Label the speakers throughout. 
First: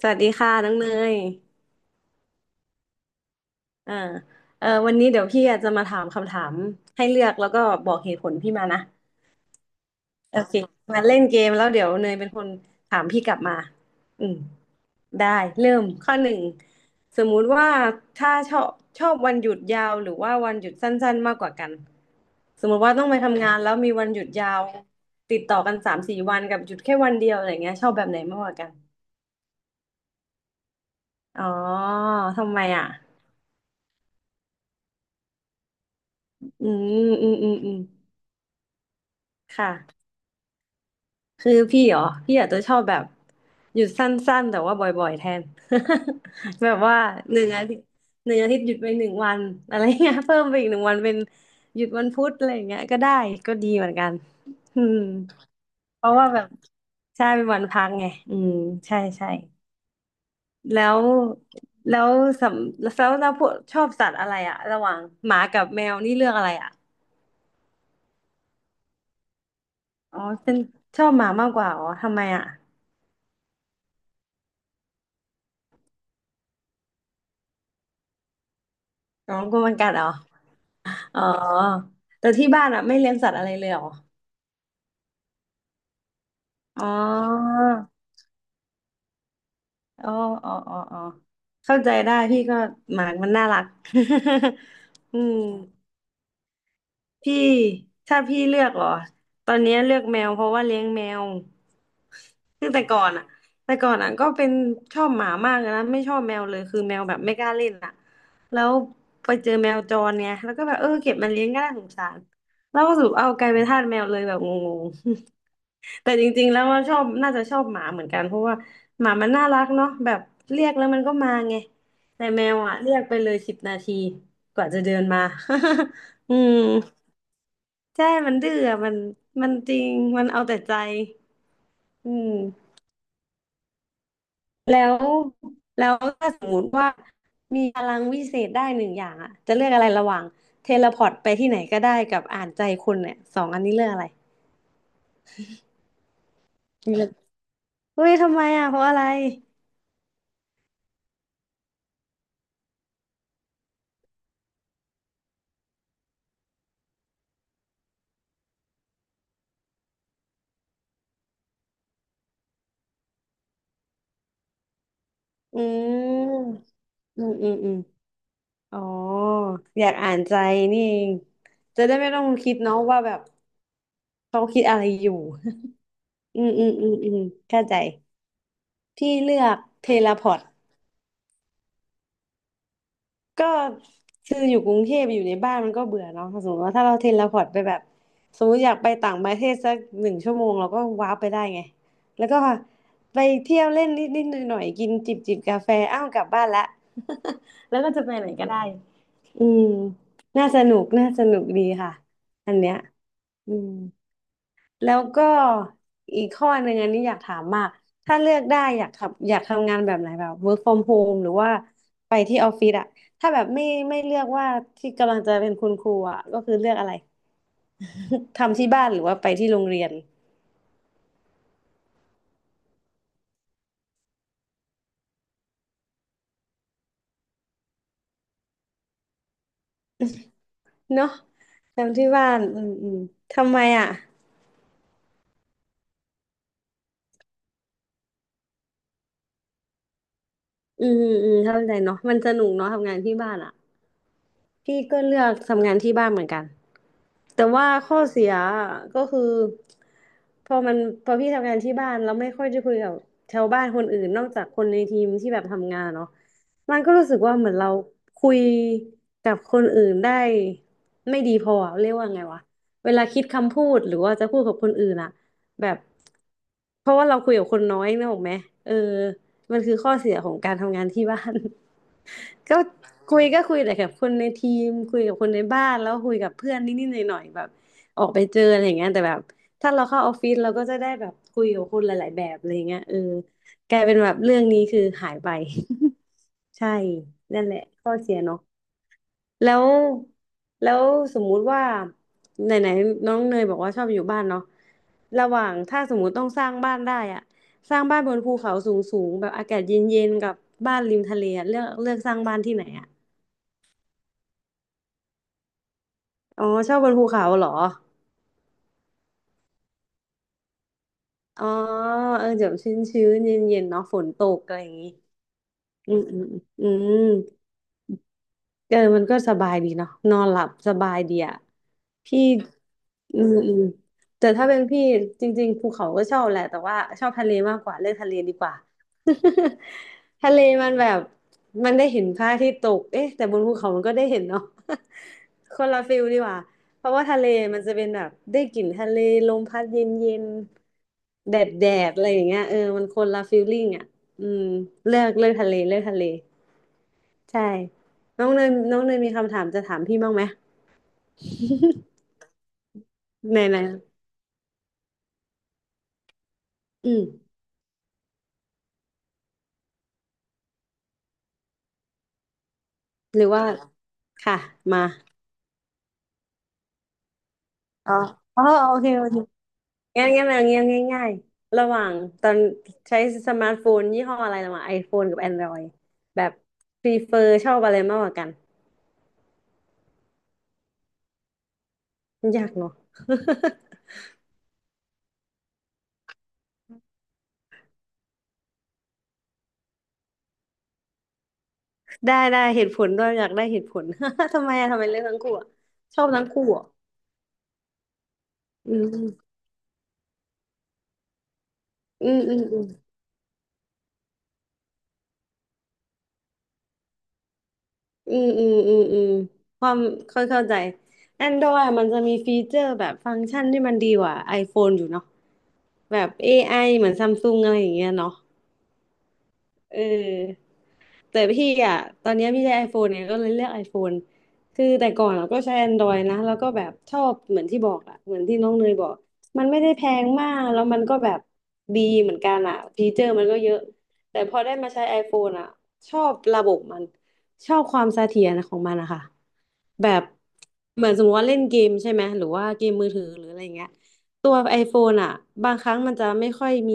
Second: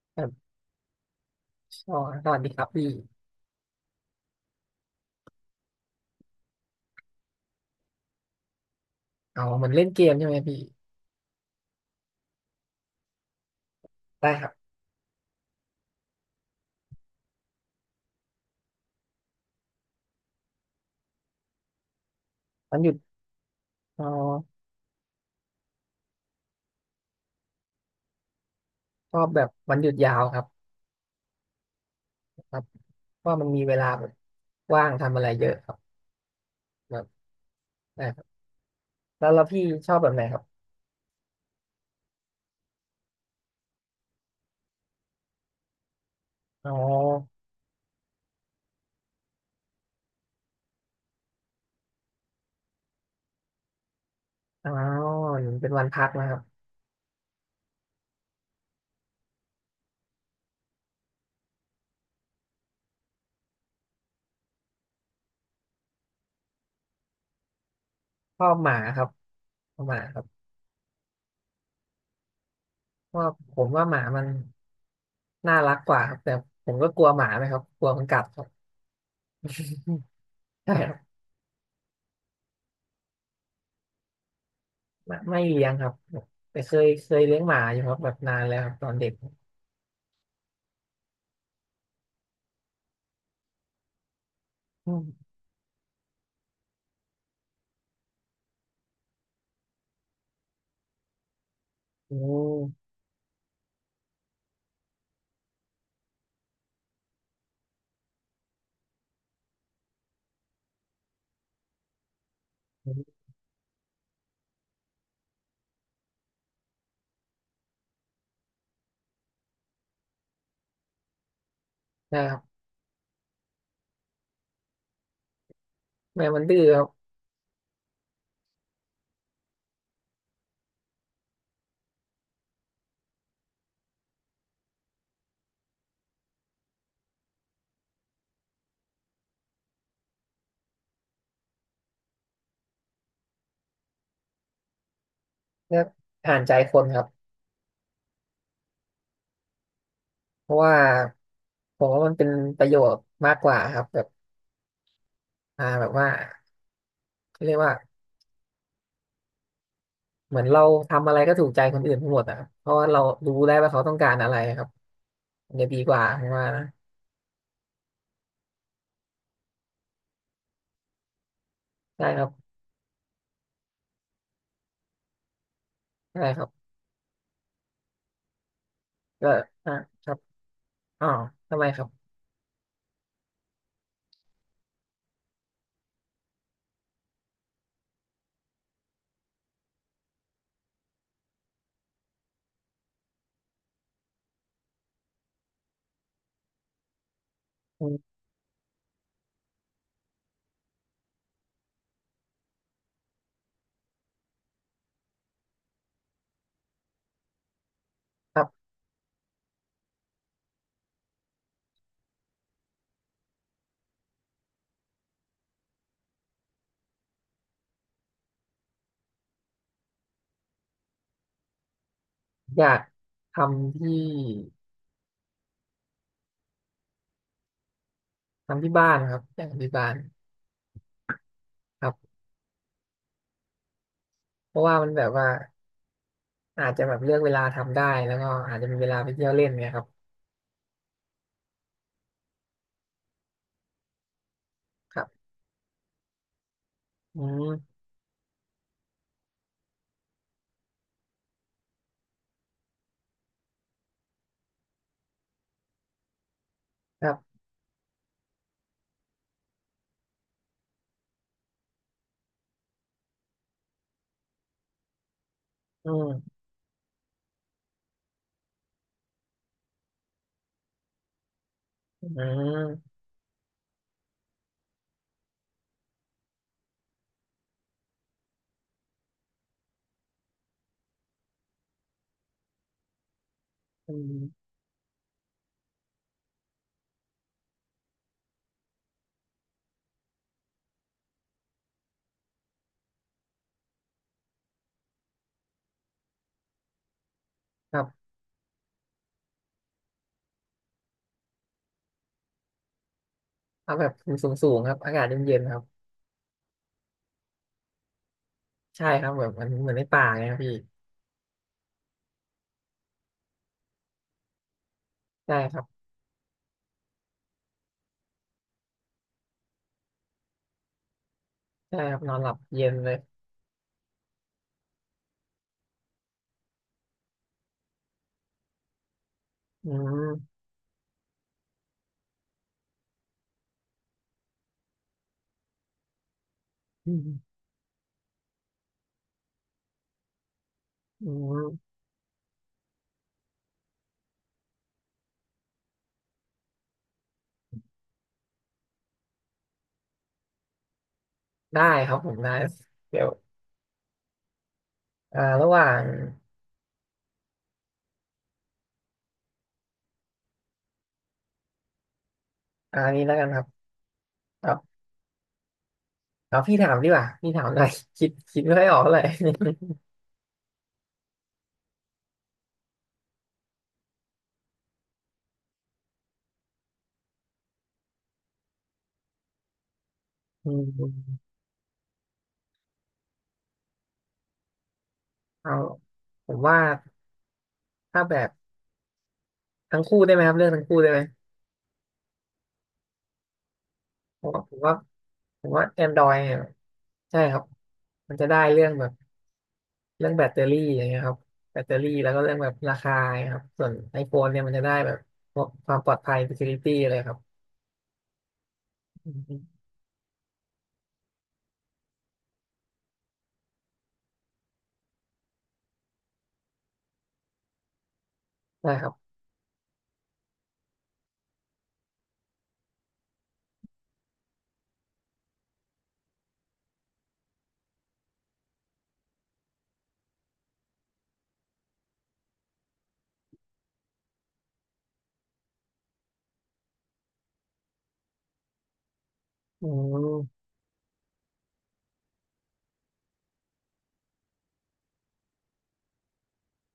Speaker 1: สวัส
Speaker 2: คร
Speaker 1: ดี
Speaker 2: บ
Speaker 1: ค่ะน้องเนย
Speaker 2: อ๋อสวัสดีครับพี่
Speaker 1: อ่าเออวันนี้เดี๋ยวพี่อาจจะมาถามคำถามให้เลือกแล้วก็บอกเหตุผลพี่มานะ
Speaker 2: อ๋อเหมือนเล่นเกมใช่ไหม
Speaker 1: โอเค
Speaker 2: พี่
Speaker 1: มาเล่นเกมแล้วเดี๋ยวเนยเป็นคนถามพี่กลับมาอื
Speaker 2: ได้
Speaker 1: ม
Speaker 2: ครับ
Speaker 1: ได้เริ่มข้อหนึ่งสมมุติว่าถ้าชอบวันหยุดยาวหรือว่าวันหยุดสั้นๆมากกว่ากัน สม
Speaker 2: วั
Speaker 1: มุ
Speaker 2: น
Speaker 1: ติ
Speaker 2: หยุ
Speaker 1: ว่า
Speaker 2: ด
Speaker 1: ต้องไปทำงานแล้วมี
Speaker 2: อ๋
Speaker 1: วันหยุดยา
Speaker 2: อ
Speaker 1: วติดต่อกัน3-4 วันกับหยุดแค่วันเดียวอะไรเงี้ยชอบแบบไหนมากกว่ากัน
Speaker 2: ชอบแบบวันหยุดยาวครับ
Speaker 1: อ๋อทำ
Speaker 2: ครั
Speaker 1: ไม
Speaker 2: บ
Speaker 1: อ่ะ
Speaker 2: เพราะมันมีเวลาแบบว่างทำอะไรเยอะครับ
Speaker 1: อื
Speaker 2: แบบ
Speaker 1: มอืมอืมอืม
Speaker 2: ได้ครับแล้วพี่
Speaker 1: ค่ะ
Speaker 2: ชอบแบบไหนครับ
Speaker 1: คือพี่เหรอพี่อาจจะชอบแบบหยุดสั้นๆแต่ว่าบ่อยๆแทน แบ
Speaker 2: อ๋อ
Speaker 1: บว่าหนึ่งอาทิตย์หนึ่งอาทิตย์หยุดไปหนึ่งวันอะไรเงี้ย เพิ่มไปอีกหนึ่งวันเป็นหยุดวันพุธอะไรเงี้ยก็ได้ก็ดีเหมือนกัน
Speaker 2: อ๋อ
Speaker 1: อืม
Speaker 2: เป็นวันพั
Speaker 1: เพ
Speaker 2: ก
Speaker 1: ราะ
Speaker 2: นะ
Speaker 1: ว่า
Speaker 2: ครั
Speaker 1: แบ
Speaker 2: บ
Speaker 1: บใช่เป็นวันพักไงอืมใช่ใช่แล้วแล้วสำแล้วเราพวกชอบสัตว์อะไรอะระหว่างหมากับแมวนี่เลือกอะไรอะ
Speaker 2: ชอบหมาครับชอบหมาค
Speaker 1: อ๋อ
Speaker 2: รับ
Speaker 1: เป็นชอบหมามากกว่าอ๋อทำไมอะ
Speaker 2: เพราะว่าผมว่าหมามันน่ารักกว่าครับแต่ผมก็กลัวหมาไหมครับกลัวมันกัดครับ
Speaker 1: น้องกลัวมันกัดเหรอ
Speaker 2: ใช่ครับ
Speaker 1: อ๋อ แต่ที่บ้านอ่ะไม่เลี้ยงสัตว์อะไรเลยเหรอ
Speaker 2: ไม่เลี้ยงครับแต่เค
Speaker 1: อ๋
Speaker 2: ยเคยเลี้ยงห
Speaker 1: อ
Speaker 2: มาอยู่ครับแบบนานแล้วครับตอนเด็ก
Speaker 1: อ๋อ อ๋อ อ๋อ อ๋อ เข้าใจได้พี่ก็หมามันน่ารัก
Speaker 2: อื
Speaker 1: อื
Speaker 2: ม
Speaker 1: ม พี่ถ้าพี่เลือกเหรอตอนนี้เลือกแมวเพราะว่าเลี้ยงแมว
Speaker 2: โอ้
Speaker 1: คือแต่ก่อนอะแต่ก่อนอะก็เป็นชอบหมามากเลยนะไม่ชอบแมวเลยคือแมวแบบไม่กล้าเล่นอ่ะแล้วไปเจอแมวจรเนี่ยแล้วก็แบบเออเก็บมาเลี้ยงก็น่าสงสารแล้วก็สรุปเอา
Speaker 2: น
Speaker 1: กลายเป็นทาสแมวเลยแบบงงๆ แต่จริงๆแล้วว่าชอบน่าจะชอบหมาเหมือนกันเพราะว่าหมามันน่ารักเนาะแบบเรียกแล้วมันก็มาไง
Speaker 2: ะ
Speaker 1: แต่
Speaker 2: ครั
Speaker 1: แมว
Speaker 2: บ
Speaker 1: อะเรียกไปเลย10 นาทีกว่าจะเดินมา
Speaker 2: แม ว
Speaker 1: อื
Speaker 2: มันดื้
Speaker 1: ม
Speaker 2: อครับ
Speaker 1: ใช่มันดื้ออะมันจริง มันเอาแต่ใจอืมแล้วแล้วถ้าสมมติว่ามีพลังวิเศษได้หนึ่งอย่างอะจะเลือกอะไรระหว่างเทเลพอร์ตไปที่ไหนก็ได้กับอ่านใจคนเนี่ยสองอันนี้เลือกอะไร
Speaker 2: เลือก่านใจคนค
Speaker 1: เลื
Speaker 2: รั
Speaker 1: อ
Speaker 2: บ
Speaker 1: กเฮ้ยทำไมอะเพราะอะไร
Speaker 2: เพราะว่าผมว่ามันเป็นประโยชน์มากกว่าครับแบบแบบว่าเขาเรียกว่าเหมือนเราทำอะไรก็ถูกใจคนอื่นไปหมดอ่ะัเพราะว่าเรารู้ได้ว่าเขาต้องการอะไรครับมัน
Speaker 1: อื
Speaker 2: จะดีกว่าผม
Speaker 1: ม
Speaker 2: ว่านะ
Speaker 1: อืมอืมอืมอ๋ออยากอ่านใจนี่เองจะได้
Speaker 2: ใช่
Speaker 1: ไม่
Speaker 2: ค
Speaker 1: ต้อ
Speaker 2: รั
Speaker 1: ง
Speaker 2: บ
Speaker 1: คิดเนาะว่าแบบเขาคิดอะไรอยู่
Speaker 2: ใช่ ค
Speaker 1: อื
Speaker 2: รับ
Speaker 1: มอืมอืมอืมเข้าใจพี่
Speaker 2: ก็
Speaker 1: เลือก
Speaker 2: อ่า
Speaker 1: เท
Speaker 2: ค
Speaker 1: เล
Speaker 2: รับ
Speaker 1: พอร์ต
Speaker 2: อ๋อทำไมครับ
Speaker 1: ก็คืออยู่กรุงเทพอยู่ในบ้านมันก็เบื่อเนาะถ้าสมมติว่าถ้าเราเทเลพอร์ตไปแบบสมมติอยากไปต่างประเทศสักหนึ่งชั่วโมงเราก็ว้าร์ปไปได้ไงแล้วก็ไปเที่ยวเล่นนิดนิดหน่อยหน่อยๆกินจิบจิบกาแฟอ้าวกลับบ้านละ แล้ว
Speaker 2: อื
Speaker 1: ก็จะ
Speaker 2: ม
Speaker 1: ไปไหนก็ได้อืมน่าสนุกน่าสนุกดีค่ะอันเนี้ยอืม แล้วก็อีกข้อหนึ่งอันนี้อยากถามมากถ้าเลื
Speaker 2: ค
Speaker 1: อก
Speaker 2: รั
Speaker 1: ได้
Speaker 2: บ
Speaker 1: อยากทำงานแบบไหนแบบ work from home หรือว่าไปที่ออฟฟิศอะถ้าแบบไม่เลือกว่าที่กำลังจะเป็นคุณครูอะก็คือเลือกอะไรทำที่บ้านหรือว่าไปที่โรงเรียน
Speaker 2: อยากทำที่ทำที่บ้านครับอยากทำที่บ้าน
Speaker 1: เนาะ
Speaker 2: ครั
Speaker 1: ทำที่
Speaker 2: บ
Speaker 1: บ้านอืมอืมทำไมอะ
Speaker 2: เพราะว่ามันแบบว่าอาจจะแบบเลือกเวลาทำได้แล้วก็อาจจะมีเวลาไปเที่ยวเล่นเนี่ยครับ
Speaker 1: อืมอืมมเข้าใจเนาะมันสนุกเนาะทำงานที่บ้านอะ พี่
Speaker 2: ค
Speaker 1: ก็
Speaker 2: รับ
Speaker 1: เลือกทำงานที่บ้านเหมือนกัน
Speaker 2: อื
Speaker 1: แต่ว่า
Speaker 2: ม
Speaker 1: ข้อเสียก็คือพอมันพอพี่ทำงานที่บ้านแล้วไม่ค่อยจะคุยกับชาวบ้านคนอื่นนอกจากคนในทีมที่แบบทำงานเนาะมันก็
Speaker 2: ค
Speaker 1: รู้สึกว่า
Speaker 2: รับ
Speaker 1: เหมือนเราคุยกับคนอื่นได้ไม่ดีพออะเรียกว่าไงวะ เวลาคิดคำพูดหรือว่าจะพูดกับคนอื่นอะแบบ
Speaker 2: อืม
Speaker 1: เพราะว่าเราคุยกับคนน้อยนึกออกไหมเออ มันคือข้อเสียของการทำงานที่บ้าน
Speaker 2: อื
Speaker 1: ก็
Speaker 2: ม
Speaker 1: คุยก็คุยแต่กับคนในทีมคุยกับคนในบ้านแล้วคุยกับเพื่อนนิดๆหน่อยๆแบบออกไปเจออะไรอย่างเงี้ยแต่แบบถ้าเราเข้าออฟฟิศเราก็จะได้แบบคุยกับคนหลายๆแบบอะไรอย่างเงี้ยเออกลาย
Speaker 2: อื
Speaker 1: เป็นแบบ
Speaker 2: ม
Speaker 1: เรื่องนี้คือหายไป ใช่นั่นแหละข้อเสียเนาะ แล้วแล้วสมมุติว่าไหนไหนน้องเนยบอกว่าชอบอยู่บ้านเนาะระหว่างถ้าสมมุติต้องสร้างบ้านได้อะส
Speaker 2: ค
Speaker 1: ร้า
Speaker 2: รั
Speaker 1: งบ้าน
Speaker 2: บ
Speaker 1: บนภูเขาสูงสูงแบบอากาศเย็นเย็นกับบ้านริมทะเลอะเลือกเลือกสร้างบ้านที่ไหนอะ
Speaker 2: เอาแบบสูงสูงครับอากาศเย็นเย็นครับ
Speaker 1: อ๋อชอบบนภูเขาเหรอ
Speaker 2: ใช่ครับแบบมันเหมือนในป่าไงครับพี่
Speaker 1: อ๋อเออเดี๋ยวชื้นชื้นเย็นเย็นๆเนาะฝนตกอะไรอย่างงี้
Speaker 2: ใช่ครับ
Speaker 1: อืมอืมอืม เออมันก็สบายดีเนาะนอนหลับสบายดีอ่ะ
Speaker 2: ใช่ครับนอน
Speaker 1: พี่
Speaker 2: หลับเย็นเลย
Speaker 1: อืมอืมแต่ถ้าเป็นพี่จริงๆภูเขาก็ชอบแหละแต่ว่าชอบทะเลมากกว่าเลือกทะเลดีกว่า
Speaker 2: อื
Speaker 1: ทะเล
Speaker 2: ม
Speaker 1: มันแบบมันได้เห็นพระอาทิตย์ตกเอ๊ะแต่บนภูเขามันก็ได้เห็นเนาะ คนละฟิลดีกว่าเพ
Speaker 2: อื
Speaker 1: ราะว่าทะ
Speaker 2: ม
Speaker 1: เลมันจะเป็นแบบได้กลิ่นทะเลลมพัดเย็นๆยน
Speaker 2: อื
Speaker 1: แดดแด
Speaker 2: ม
Speaker 1: ดอะไรอย่างเงี้ยเออมันคนละฟิลลิ่งอ่ะอืมเลือกเลือกทะเลเลือกทะเล ใช่ น้องเนยน้องเนยมีคำถามจะถามพี่บ้างไหม
Speaker 2: ได้ครับ ผมได้เดี๋ยว
Speaker 1: ไหนไหน
Speaker 2: ระหว่าง
Speaker 1: อืม
Speaker 2: นี้แล้ว
Speaker 1: ห
Speaker 2: กั
Speaker 1: รื
Speaker 2: น
Speaker 1: อ
Speaker 2: ครั
Speaker 1: ว่า
Speaker 2: บ
Speaker 1: ค่ะ
Speaker 2: ครับ
Speaker 1: มา
Speaker 2: เอาพี่ถามดีกว่าพี่ถามหน่อย
Speaker 1: อ๋อ
Speaker 2: คิดคิ
Speaker 1: อ๋
Speaker 2: ด
Speaker 1: อ
Speaker 2: ไม่ค่อย
Speaker 1: โอ
Speaker 2: ออก
Speaker 1: เค
Speaker 2: เล
Speaker 1: โอ
Speaker 2: ย
Speaker 1: เคงั้นงั้นเอางี้ง่ายง่ายๆระหว่างตอนใช้สมาร์ทโฟนยี่ห้ออะไรระหว่าง iPhone กับ Android แบบพรีเฟอร์ชอบอะไรมากกว่ากัน
Speaker 2: อืม
Speaker 1: ยากเนาะ
Speaker 2: เอาผมว่าถ้าแบบทั้งคู่ได้ไหมครับเรื่องทั้งคู่ได้ไหม
Speaker 1: ได้ได้เหตุผลด้วยอยากได้เหตุผล
Speaker 2: ผม ว่า
Speaker 1: ทำไม
Speaker 2: ผม
Speaker 1: อะ
Speaker 2: ว่า
Speaker 1: ทำไมเลือกทั้งคู่
Speaker 2: ผ
Speaker 1: อะ
Speaker 2: มว่า
Speaker 1: ชอบ
Speaker 2: Android
Speaker 1: ทั้ง
Speaker 2: เนี่ย
Speaker 1: คู่อะ
Speaker 2: ใช่ครับมันจะได้เรื่อง
Speaker 1: อื
Speaker 2: แบบ
Speaker 1: ม
Speaker 2: เรื่องแบตเตอรี่อย่างเงี้ยครับแบตเตอรี่
Speaker 1: อื
Speaker 2: แล้วก็
Speaker 1: ม
Speaker 2: เรื่
Speaker 1: อื
Speaker 2: อง
Speaker 1: ม
Speaker 2: แบบ
Speaker 1: อืม
Speaker 2: ราคาครับส่วน iPhone เนี่ยมันจะได้แบบพวกความปลอดภัย security เลยครับ
Speaker 1: อืมอืมอืมอืม
Speaker 2: อืม
Speaker 1: ความเ่้าเข้าใจ Android มันจะมีฟีเจอร์แบบฟังก์ชันที่มันดีกว่า iPhone อยู่เนาะแบบ AI เหมือนซัมซุงอะไรอย่างเงี้ยเนาะ
Speaker 2: ใช่ครับ
Speaker 1: เออแต่พี่อ่ะตอนเนี้ยพี่ใช้ iPhone เนี่ยก็เลยเลือก iPhone คือแต่ก่อนเราก็ใช้ Android นะแล้วก็แบบชอบเหมือนที่บอกอ่ะเหมือนที่น้องเนยบอกมันไม่ได้แพงมากแล้วมันก็แบบดีเหมือนกันอ่ะฟีเจอร์มันก็เยอะแต่พอได้มาใช้ iPhone อ่ะชอบระบบมันชอบความเสถียรของมันนะคะ
Speaker 2: อื
Speaker 1: แบบ
Speaker 2: ม
Speaker 1: เหมือนสมมติว่าเล่นเกมใช่ไหมหรือว่าเกมมือถือหรืออะไรเงี้ย ตัว iPhone อ่ะบางครั้งมันจะไม่ค่อยมี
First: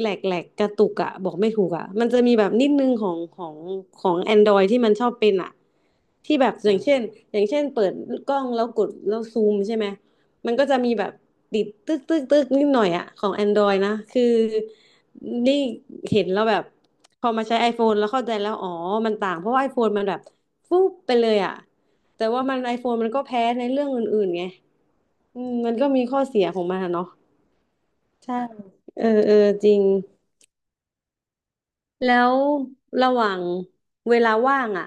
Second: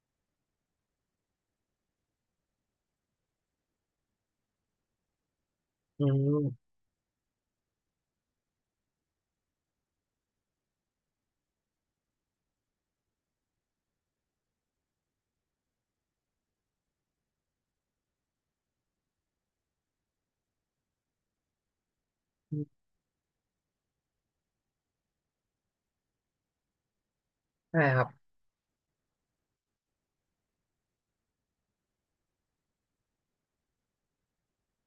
Speaker 1: แหลกแหลกกระตุกอ่ะบอกไม่ถูกอ่ะมันจะมีแบบนิดนึงของของ Android ที่มันชอบเป็นอ่ะ
Speaker 2: อื
Speaker 1: ที่แบบ
Speaker 2: ม
Speaker 1: อย่างเช่นอย่างเช่นเปิดกล้องแล้วกดแล้วซูมใช่ไหมมันก็จะมีแบบติดตึกตึกตึกนิดหน่อยอ่ะของ Android นะคือนี่เห็นแล้วแบบพอมาใช้ iPhone แล้วเข้าใจแล้วอ๋อมันต่างเพราะว่า iPhone มันแบบฟุ๊บไปเลยอ่ะแต่ว่ามัน iPhone มันก็แพ้ในเรื่องอื่นๆไง อืมมันก็มีข้อเสียของมันอะเนาะ
Speaker 2: ใช่ครับ
Speaker 1: ใช่เออเออจริงแล้วระหว่างเวลาว่างอ่ะ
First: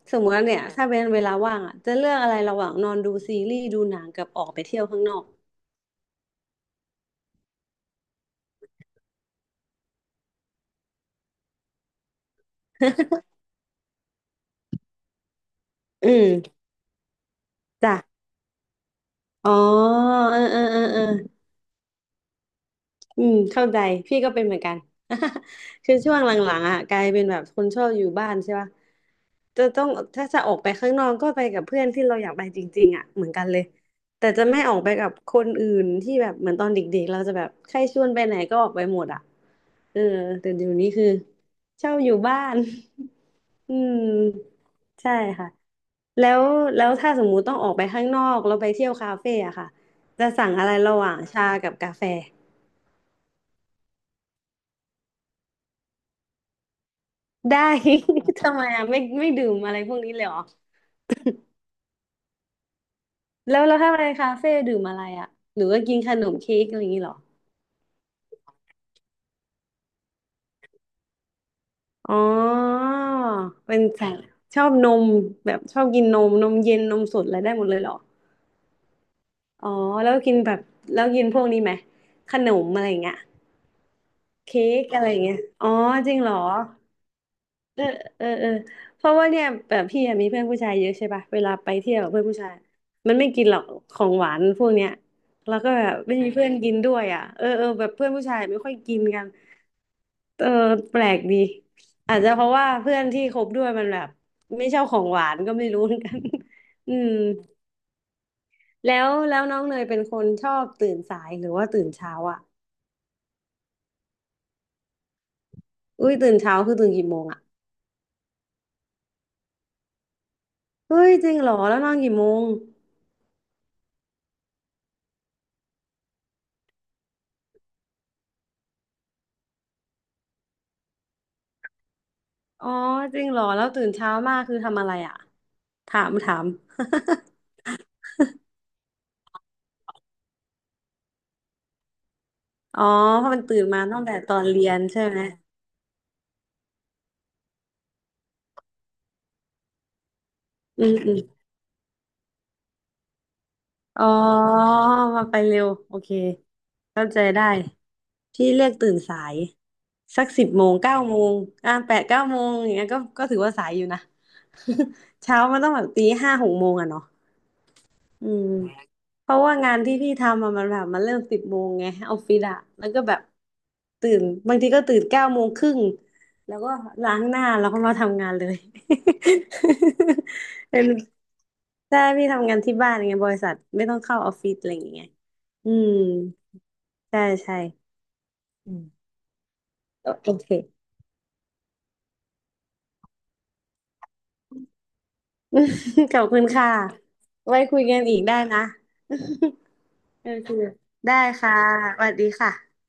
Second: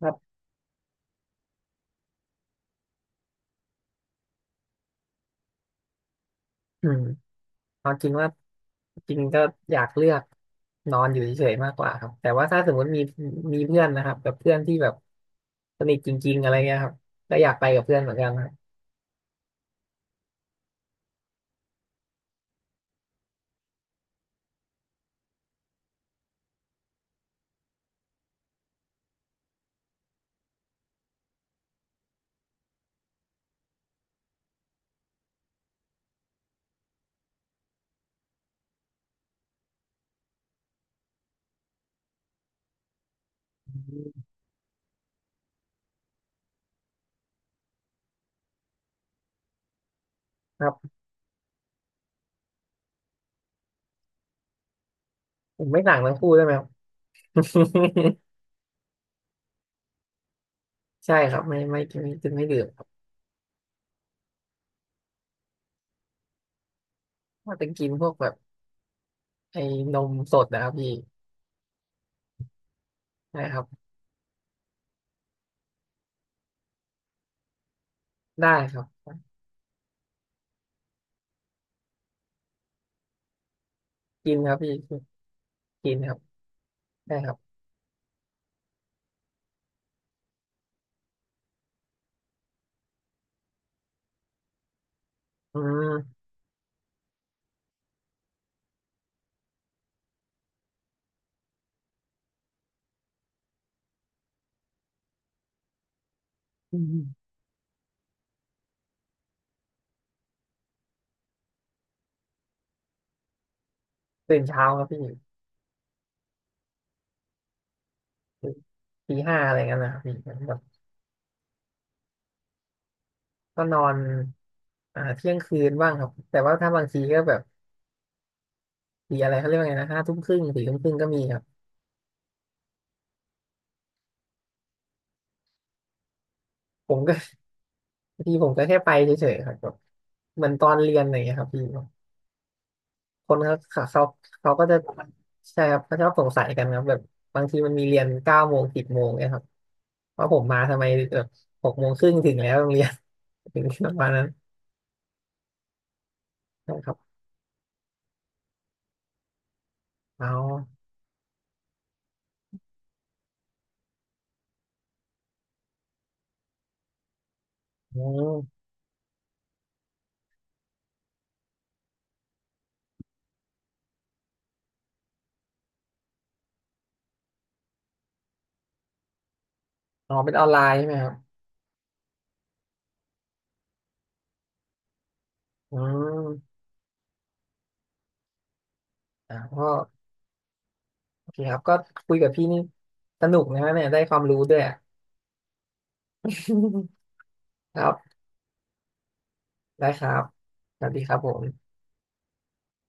Speaker 2: ครั
Speaker 1: สมม
Speaker 2: บ
Speaker 1: ติว่าเนี่ยถ้าเป็นเวลาว่างอ่ะจะเลือกอะไรระหว่างนอนดูซีรีส์ดูหนังกับออกไปเที่ยวข้างนอก
Speaker 2: อืมเอาจริงว่าจริงก็อยากเลือกนอนอยู่เฉยๆมากกว่าครับแต่ว่าถ้าสมมติมีเพื่อนนะครับแบบเพื่อนที่แบบสนิท
Speaker 1: อื
Speaker 2: จ
Speaker 1: ม
Speaker 2: ริงๆอะไรเงี้ยครับก็อยากไปกับเพื่
Speaker 1: จ้ะ
Speaker 2: อนเหมือนกันค
Speaker 1: อ๋อเออเออเออเออ อืมเข้าใจพี่ก็เป็นเหมือนกัน คือช่วงหลังๆอ่ะกลายเป็นแบบคนชอบอยู่บ้านใช่ป่ะจะต้องถ้าจะออกไปข้างนอกก็ไปกับเพื่อนที่เราอยากไปจริงๆอ่ะเหมือนกันเลยแต่จะไม่ออกไปกับคนอื่นที่แบบเหมือนตอนเด็กๆเราจะแบบใครชวนไปไหนก็ออกไปหมดอ่ะเออแต่เดี๋ยวนี้คือเช่าอยู่บ้าน อืมใช่ค่ะแล้วแล้วถ้าสมมุติต้องออกไปข้างนอกเราไปเที่ยวคาเฟ่อะค่ะจะสั่งอะไร
Speaker 2: รับ
Speaker 1: ระหว่างชากับกาแฟ
Speaker 2: ผมไม่สั่งทั้งคู่ได้ไหมครับ
Speaker 1: ได้ ทำไมอ่ะไม่ไม่ดื่มอะไรพวกนี้เลยเหรอ
Speaker 2: ใช่ครับไม่ดื่มครับ
Speaker 1: แล้วแล้วถ้าไปคาเฟ่ดื่มอะไรอ่ะหรือว่ากินขนมเค้กอะไรอย่างนี้เหรอ
Speaker 2: ว่าจะกินพวกแบบไอ้นมสดนะครับพี่
Speaker 1: อ๋อ
Speaker 2: ใช่ครับ
Speaker 1: เป็นสายชอบนมแบบชอบกินนมนมเย็นนมสดอะไรได้หมดเลยเหรอ
Speaker 2: ได้ครับ
Speaker 1: อ๋อแล้วกินแบบแล้วกินพวกนี้ไหมขนมอะไรอย่างเงี้ย
Speaker 2: กินครับ
Speaker 1: เค้
Speaker 2: พี่
Speaker 1: กอะไรอย่างเงี้ยอ๋อ
Speaker 2: กินค
Speaker 1: จ
Speaker 2: รั
Speaker 1: ริ
Speaker 2: บ
Speaker 1: งเหรอ
Speaker 2: ได้ครับ
Speaker 1: เออเออเออเพราะว่าเนี่ยแบบพี่อะมีเพื่อนผู้ชายเยอะใช่ป่ะเวลาไปเที่ยวกับเพื่อนผู้ชายมันไม่กินหรอกของหวานพวกเนี้ยแล้
Speaker 2: อื
Speaker 1: วก็แบบไม่
Speaker 2: ม
Speaker 1: มีเพื่อนกินด้วยอ่ะเออเออแบบเพื่อนผู้ชายไม่ค่อยกินกันเออแปลกดีอาจจะเพราะว่าเพื่อนที่คบด้วยมันแบบไม่ชอบของหวานก็ไม่รู้เหมือนกัน
Speaker 2: อื
Speaker 1: อืม
Speaker 2: ม
Speaker 1: แล้วแล้วน้องเนยเป็นคนชอบตื่นสายหรือว่าตื่นเช้าอ่ะ
Speaker 2: ตื่นเช้าครับพี่
Speaker 1: อุ้ยตื่นเช้าคือตื่นกี่โมงอ่ะ
Speaker 2: ตื่นตี 5อะไรเงี้ยนะครับพี่เหมือนแบบ
Speaker 1: เฮ้ยจริงเหรอแล้วนอนกี่โมง
Speaker 2: ก็นอนเที่ยงคืนบ้างครับแต่ว่าถ้าบางทีก็แบบตีอะไรเขาเรียกว่าไงนะ5 ทุ่มครึ่ง4 ทุ่มครึ่งก็มีครับ
Speaker 1: อ๋อจริงเหรอแล้วตื่นเช้ามากคือทำอะไรอ่ะ ถามถาม
Speaker 2: ผมก็ บางทีผมก็แค่ไปเฉยๆครับแบบเหมือนตอนเรียนอะไรเงี้ยครับพี่
Speaker 1: อ๋อเพ
Speaker 2: ค
Speaker 1: ราะ
Speaker 2: น
Speaker 1: มัน
Speaker 2: า
Speaker 1: ตื่นมาตั้
Speaker 2: เขา
Speaker 1: งแต่ตอน
Speaker 2: เขาก็
Speaker 1: เรีย
Speaker 2: จะ
Speaker 1: นใช่ไหม
Speaker 2: ใช่ครับเขาชอบสงสัยกันครับแบบบางทีมันมีเรียน9 โมง10 โมงเนี่ยครับว่าผมมาทำ
Speaker 1: อื
Speaker 2: ไม
Speaker 1: มอื
Speaker 2: แบ
Speaker 1: ม
Speaker 2: บ6 โมงครึ่งถึงแล้วโรงเรียน ถึงประ
Speaker 1: อ๋อ
Speaker 2: มาณนั้น
Speaker 1: มาไปเร็วโอเค
Speaker 2: ใช่ครับ
Speaker 1: เข้าใจได้พี่เลือกตื่นสายสั
Speaker 2: เอ
Speaker 1: กสิบโมง
Speaker 2: า
Speaker 1: เก้าโมงอ่ะแปดเก้าโมงอย่างเงี้ยก็ก็ถือว่าสายอยู่นะ เช้ามันต้องแบบตีห้าหกโมงอะเนาะ
Speaker 2: อื
Speaker 1: อืม
Speaker 2: ม
Speaker 1: เพราะว่างานที่พี่ทำอะมันแบบมันเริ่มสิบโมงไงออฟฟิศอะแล้วก็แบบตื่นบางทีก็ตื่นเก้าโมงครึ่งแล้วก็ล้างหน้าแล้วก็มาทำงานเลย
Speaker 2: อ๋อเป็นออนไล น์
Speaker 1: เป็
Speaker 2: ใช่
Speaker 1: น
Speaker 2: ไหมครับ
Speaker 1: ใช่พี่ทำงานที่บ้านไงบริษัทไม่ต้องเข้าออฟฟิศอะไรอย่างเงี้ยอื
Speaker 2: อื
Speaker 1: ม
Speaker 2: ม
Speaker 1: ใช่ใช่อืม
Speaker 2: ก็
Speaker 1: โอโอเค
Speaker 2: โอเคครับก็คุยกับพี่นี่สนุกนะฮะเนี่ยได้ความรู้ด้วยอะ
Speaker 1: ขอบคุณค่ะไว้
Speaker 2: ค
Speaker 1: คุย
Speaker 2: รั
Speaker 1: กันอี
Speaker 2: บ
Speaker 1: กได้นะ
Speaker 2: ได้ครับ
Speaker 1: โอเค
Speaker 2: สวัสดีค
Speaker 1: ได้
Speaker 2: รับผ
Speaker 1: ค่ะ
Speaker 2: ม
Speaker 1: สวัสดีค่ะ